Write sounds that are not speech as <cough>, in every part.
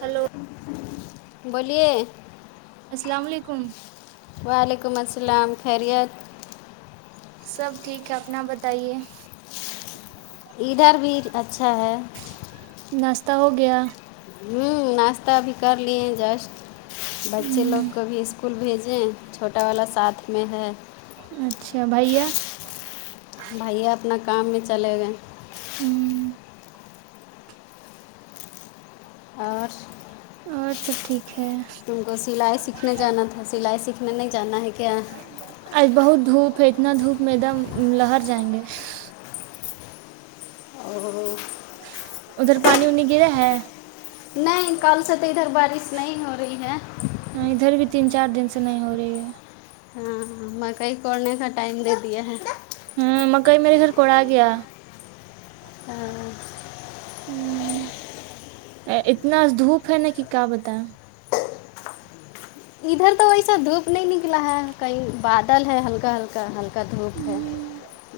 Hello بولیے السلام علیکم وعلیکم السلام خیریت سب ٹھیک ہے اپنا بتائیے ادھر بھی اچھا ہے ناشہ ہو گیا ہوں ناشتہ بھی کر لیے جسٹ بچے لوگ کو بھی اس اسکول بھیجیں چھوٹا والا ساتھ میں ہے اچھا بھیا بھیا اپنا کام بھی چلے گئے ہوں اور اور سب ٹھیک ہے ان کو سلائی سیکھنے جانا تھا سلائی سیکھنے نہیں جانا ہے کیا آج بہت دھوپ ہے اتنا دھوپ میدم لہر جائیں گے اور ادھر پانی وانی گا ہے نہیں کل سے تو ادھر بارش نہیں ہو رہی ہے ادھر بھی تین چار دن سے نہیں ہو رہی ہے ہاں مکئی کوڑنے کا ٹائم دے دیا ہے ہوں مکئی میرے گھر کو آ گیا ہاں اتنا دھوپ ہے نا کہ کیا بتایا ادھر تو ویسا دھوپ نہیں نکلا ہے کہیں بادل ہے ہلکا ہلکا ہلکا کا دھوپ ہے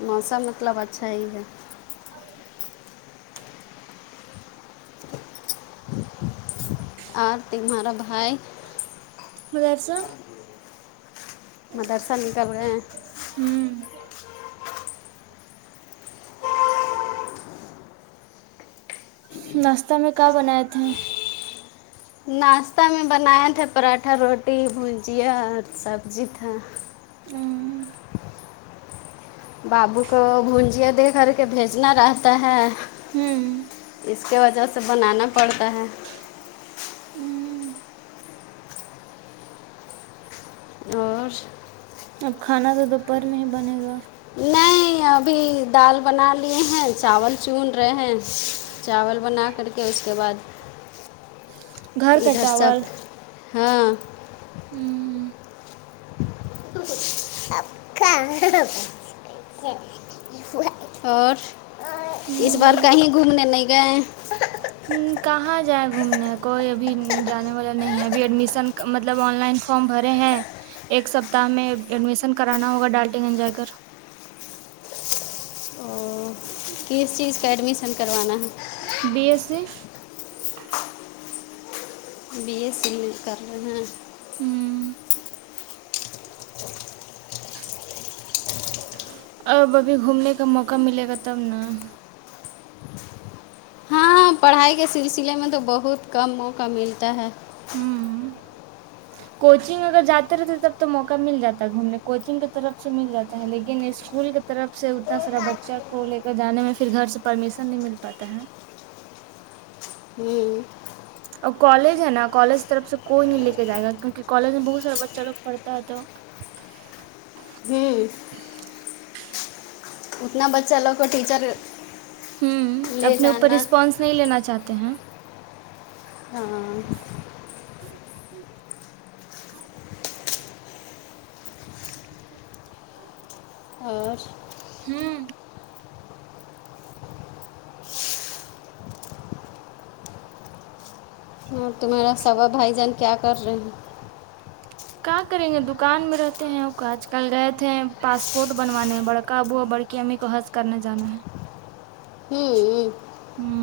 موسم مطلب اچھا ہی ہے اور تمہارا بھائی وغیر سے مدرسہ نکل رہے ہیں ہوں ناشتہ میں کہ بناائے تھے ناشتہ میں بنایا تھا پراٹھا روٹی بھجیا اور سبزی تھا ہوں بابو کو گھونجیا دے کر کے بھیجنا رہتا ہے ہوں اس کی وجہ سے بنانا پڑتا ہے ہوں اور اب کھانا تو دوپہر میں ہی بنے گا نہیں ابھی دال بنا لیے ہیں چاول چن رہے ہیں چاول بنا کر کے اس کے بعد گھر کا ادھر سب چاول ہاں ہوں اب اور اس بار ہوں کہیں گھومنے نہیں گئے کہاں جائ گھومنے کوئی ابھی جانے والا نہیں ہے ابھی ایڈمیشن مطلب آن لائن فارم بھرے ہیں ایک سپتاہ میں ایڈمیشن کرانا ہوگا ڈالٹے گن جا کر او، کس چیز کا ایڈمیشن کروانا ہے B S C B S C کر رہے ہیں ہوں <unintelligible> اب ابھی گھومنے کا موقع ملے گا تب نا ہاں ہاں پڑھائی کے سلسلے میں تو بہت کم موقع ملتا ہے ہوں کوچنگ اگر جاتے رہتے تب تو موقع مل جاتا ہے گھومنے کوچنگ کی طرف سے مل جاتا ہے لیکن اسکول کے طرف سے اتنا سارا بچہ کو لے کر جانے میں پھر گھر سے پرمیشن نہیں مل پاتا ہے ہوں اور کالج ہے نا کالج کی طرف سے کوئی نہیں لے کے جائے گا کیونکہ کالج میں بہت سارا بچہ لوگ پڑھتا ہے تو جی اتنا بچہ لوگ کو ٹیچر ہوں لے اپنے اوپر جانا رسپانس نہیں لینا چاہتے ہیں ہاں اور ہوں ہاں تمہارا سوا بھائی جان کیا کر رہے ہیں کیا کریں گے دکان میں رہتے ہیں آج کل رہتے ہیں پاسپورٹ بنوانے بڑکا بو بڑکی کہ امی کو حض کرنا جانا ہے ہوں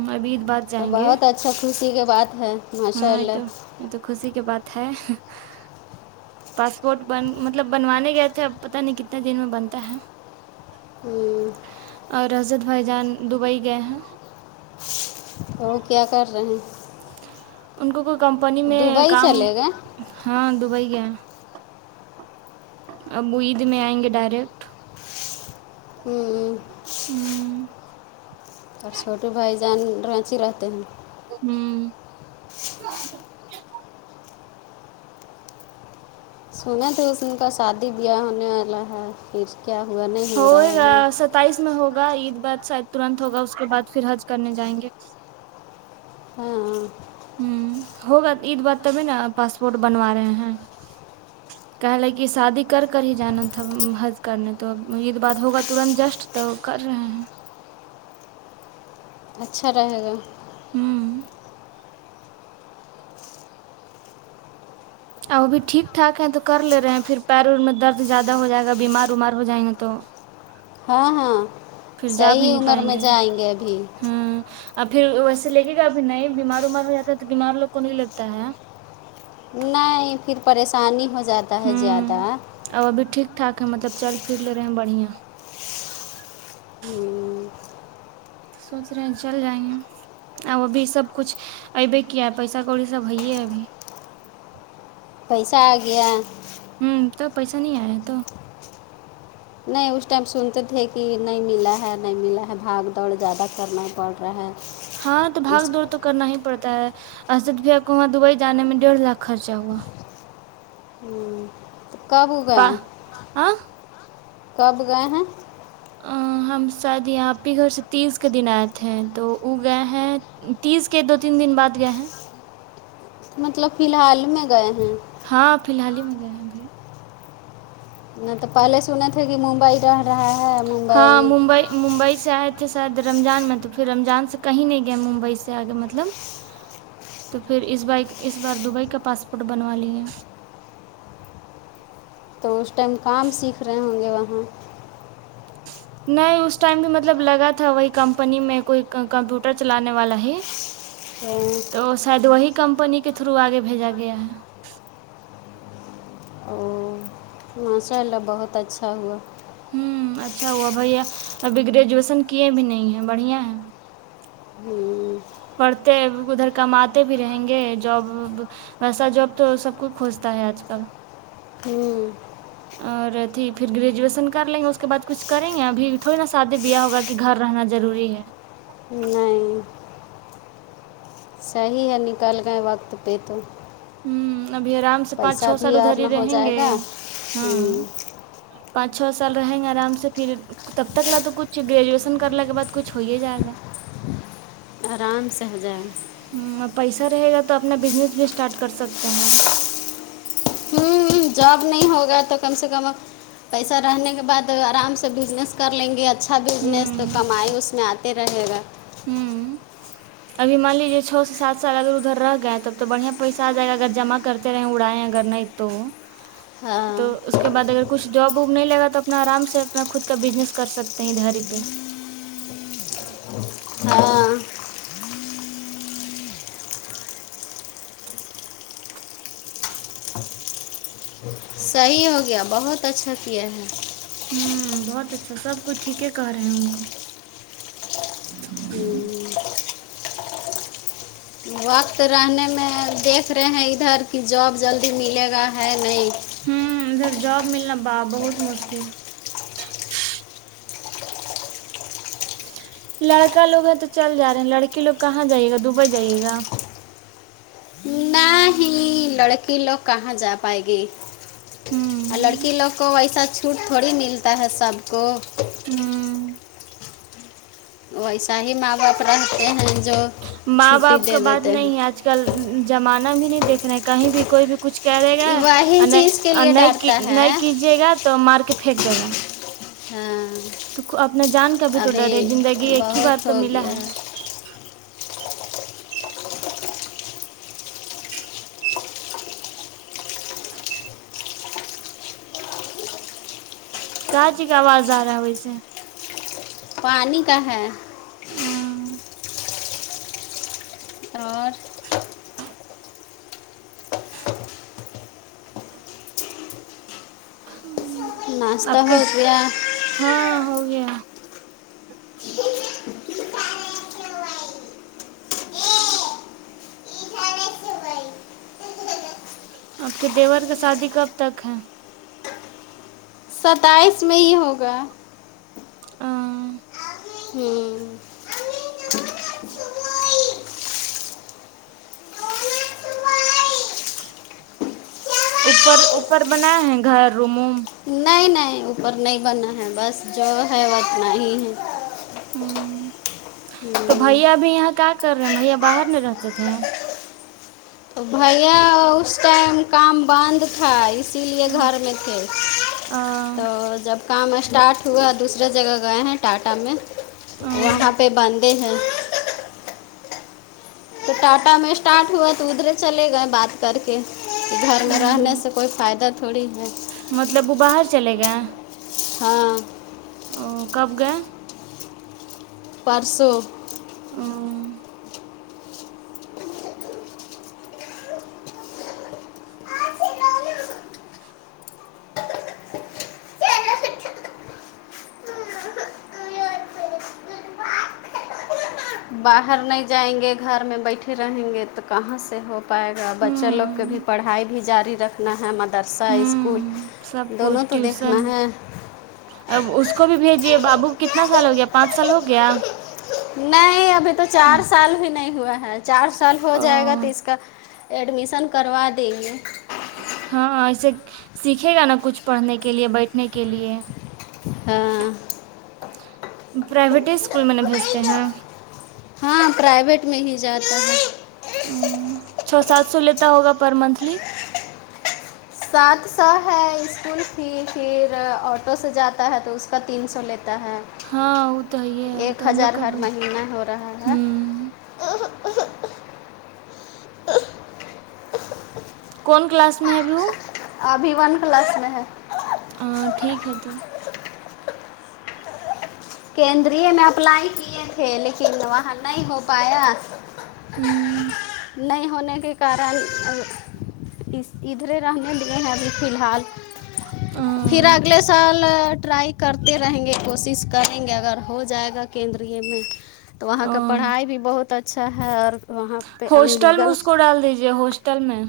ہ ابھیید بات تو بہت اچھا خوشی کے بات ہے ماشاء ہاں یہ اللہ تو یہ تو خوشی کی بات ہے پاسپورٹ بن مطلب بنوانے گئے تھے اب پت نہیں کتنے دن میں بنتا ہے ہوں اور حضت بھائی جان دبئی گئے ہیں تو وہ کیا کر رہے ہیں ان کو کوئی کمپنی میں دبئی کام چلے گئے ہاں دبئی کے ہے اب وہ عید میں آئیں گے ڈائریکٹ <unintelligible> ہوں <inaudible> ہوں اور چھوٹے بھائی جان رینچی رہتے ہیں ہوں سنے تھے اس کا شادی بیاہ ہونے والا ہے پھر کیا ہوا نہیں <unintelligible> ہوئے گا ابھی ستائیس میں ہوگا عید بار شاید ترنت ہوگا اس کے بعد پھر حج کرنے جائیں گے ہاں ہ <unintelligible> ہ ہو بات عید بار تبھی نا پاسپورٹ بنوا رہے ہیں کہ لے کہ شادی کر کر ہی جانا تھا حض کرنے تو یہید بات ہوگا ترنت جسٹ تو کر رہے ہیں <unintelligible> اچھا رہے گا ہوں ا وہ بھی ٹھیک ٹھاک ہے تو کر ل رہے ہیں پھر پیریر میں درد زیادہ ہو جائے گا بیمار ومار ہو جائیں گے تو ہاں ہاں صحیح عمر میں جائیں گے ابھی ہ اور پھر ویسے لگے گا ابھی نہیں بیمار ومار ہو جا ہے تو بیمار لوگ کو نہیں لگتا ہے نہیں پھر پریشانی ہو جاتا ہے ہوں زیادہ اب ابھی ٹھیک ٹاک ہے مطلب چل پھر لے ہیں بڑھیاں سوچ رہے ہیں چل جائیں گے اب ابھی سب کچھ ابے کیا پیسا کڑی سب ہے ہے ابھی پیسہ آ گیا <unintelligible> ہوں تو پیسہ نہیں آیا تو نہیں اس ٹائم سنتے تھے کہ نہیں ملا ہے نہیں ملا ہے بھاگ دوڑ زیادہ کرنا پڑ رہا ہے ہاں تو باگ اس دورتک کرنا ہی پڑتا ہے اسد بھیا کو وہاں دبئی جے میں ڈیڑھ لاکھ خرچہ ہوا ہوں تو کب پا گئے ہاں کب گئے ہیں ا ہم ساید یہاں آپ کے گھر سے تیز کے دن آئے تھ ہیں تو ا گئے ہیں تیز کے دو تین دن بعد گئے ہیں مطلب فی الحال میں گئے ہیں ہاں فی الحال ہی میں گئے ہیں بھی نہیں تو پہلے سنے تھے کہ ممبئی رہ رہا ہے ممبئی ممبئی سے آئے تھے شاید رمضان میں تو پھر رمضان سے کہیں نہیں گئےم ممبئی سے آگے مطلب تو پھر اس ب اس بار دبئی کا پاسپورٹ بنوا لیے تو اس ٹائم کام سیکھ رہے ہوں گے وہاں نہیں اس ٹائم بھی مطلب لگا تھا وہی کمپنی میں کوئی کمپیوٹر چلانے والا ہی تو شاید وہی کمپنی کے تھرو آگے بھیجا گیا ہے او ماشاء اللہ بہت اچھا ہوا ہ اچھا وہ بھیا ابھی گریجویشن کیے بھی نہیں ہے بڑھیا ہے ہوں پڑھتے ادھر کماتے بھی رہیں گے جاب ویسا جاب تو سب کو کھجتا ہے آج کل ہوں اور ا تھی پھر گریجویشن کر لیں گے اس کے بعد کچھ کریں گے ابھی تھوڑی نا سادی بیاہ ہوگا گھر رہنا ضروری ہے نہیں صحیح ہے نکل گئے وقت پہ تو ہوں ابھی آرام سے پانچ پیسہ چھو سال بھی ادھر اور نہ ہو رہیں جائے گے گا ہاں ہوں پانچ چھ سال رہیں گے آرام سے پھر تب تک لا تو کچھ گریجویشن کرنے کے بعد کچھ ہو ہی جائے گا آرام سے ہو جائے پیسہ رہے گا تو اپنا بزنس بھی اسٹارٹ کر سکتے ہیں ہوں جاب نہیں ہوگا تو کم سے کم پیسہ رہنے کے بعد آرام سے بزنس کر لیں گے اچھا اچھا بزنس تو ہوں کمائی اس میں آتے رہے گا ہوں اب مان لیجیے چھ سے سات سال اگر ادھر رہ گئے تب تو بڑیا پیس آائے گا اگر جم کرتے رہے اڑائےیں اگر نہیں تو ہاں تو اس کے بعد اگر کچھ جاب ووب نہیں لگا تو اپنا آرام سے اپنا خود کا بزنس کر سکتے ہیں ادہھر پہ ہاں صحیح ہو گیا بہت اچھا کیا ہے ہوں بہت اچھا سب کچ ٹھیک کہ رہے ہیں ان کو وقت رہنے میں دیکھ رہے ہیں ادھر کہ جاب جلدی ملے گا ہے نہیں ہوں ادھر جاب ملنا بہت مشکل لڑکا لوگ ہیں تو چل جا رہے ہیں لڑکی لوگ کہاں جائیے گا دبئی جائیے گا نہیں لڑکی لوگ کہاں جا پائے گی اور ہوں لڑکی لوگ کو ویسا چھوٹ تھوڑی ملتا ہے سب کو ہاں ویسا ہی ماں باپ رہتے ہیں جو ماں چھٹی باپ کا دے بات دیتے ہیں نہیں ہے آج کل زمانہ بھی نہیں دیکھ رہے کہیں بھی کوئی بھی کچھ کر دے گا واہی اور چیز کے نہیں لیے ڈرتا نہیں ہے نہیں کیجیے گا تو مار کے پھینک دے گا ہاں تو اپنا جان کب بھی تو ابھی ڈر ہے زندگی ایک ہی بار بہت تو ہو ملا گیا ہے کہاں جی کا آواز آ رہا ہے ویس سے پانی کا ہے ہاں اور ناشتہ آب کے ہو گیا ہاں ہو گیا آپ کے دیور کا شادی کب تک ہے ستائیس میں ہی ہوگا ہاں ہوں اوپر اوپر بنایا ہے گھر روم ووم نہیں نہیں اوپر نہیں بنا ہے بس جو ہے وہ اتنا ہی ہے ہوں تو ہوں بھیا بھی یہاں کیا کر رہے ہیں بھیا باہر نہیں رہتے تھے تو بھیا اس ٹائم کام بند تھا اس اسی لیے گھر میں تھے تو ا جب کام اسٹارٹ ہوا دوسرے جگہ گئے ہیں ٹاٹا میں وہاں ا پہ بندے ہیں تو ٹاٹا میں اسٹارٹ ہوا تو ادھر چے گئے بات کر کے گھر میں رہنے سے کوئی فائدہ تھوڑی ہے مطلب وہ باہر چلے گئے ہاں او کب گئے پرسوں <inaudible> باہر نہیں جائیں گے گھر میں بیٹھے رہیں گے تو کہاں سے ہو پائے گا بچا لوگ کے بھی پڑھائی بھی جاری رکھ دنا ہے مدرسہ اسکول ہوں سب دونوں کچھ تو دیکھنا ٹیوشن ہے اب اس کو بھیجیے بابو کتنا سال ہو گیا پانچ سال ہو گیا نہیں ابھی تو چار سال بھی نہیں ہوا ہے چار سال ہو جائے گا تو ا اس کا ایڈمیشن کروا دے ہاں ایسے سیکھے گا نا کچھ پڑھنے کے لیے بیٹھنے کے لیے ہاں پرائیویٹ اسکول میں ن بھیجتے ہیں ہاں پرائیویٹ میں ہی جاتا ہے ہ چو سات سو لیتا ہوگا پر منتھلی سات سو ہے اسکول کی پھر آٹو سے جاتا ہے تو اس کا تین سو لیتا ہے ہاں وہ تو یہ ہے وہ ایک تو ہم لوگ ہزار کا ہر مہینہ ہو رہا ہے ہوں کون کلاس میں ہےبو ابھی ون کلس میں ہے ہ ٹھیک ہے تو کیندری میں اپلائی کیے تھے لیکن وہاں نہیں ہو پایا نہیں ہونے کے کارن ادھرے رہنے دیے ابھی فی الحال پھر اگلے سال ٹرائی کرتے رہیں گے کوشش کریں گے اگر ہو جائے گا کیندری میں تو وہاں کا ہوں پڑھائی بھی بہت اچھا ہے اور وہاں پہ ان ہاسٹل میں لیگل اس کو ڈال دیجے ہاسٹل میں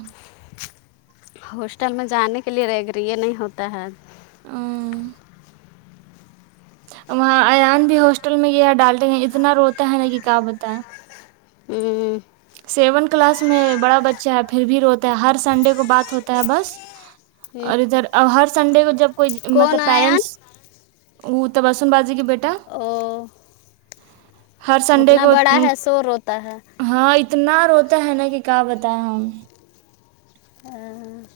ہوسٹل میں جانے کے لیے رہ گری یہ نہیں ہوتا ہے <inaudible> وہاں ایان بھی ہاسٹل میں یہ ڈالتے ہیں اتنا روتا ہے نا کہ کیا بتائے ہوں سیونت کلاس میں بڑا بچہ ہے پھر بھی روتا ہے ہر سنڈے کو بات ہوتا ہے بس ہوں۔ اور ادھر ہر سنڈے کو جب کوئی کون مطلب آیا پیرنٹس ا تو بسن بازی کی بیٹا او ہر سنڈے اتنا کو بڑا ہے شو روتا ہے ہاں اتنا روتا ہے نا کہ کیا بتائے ہم <unintelligible>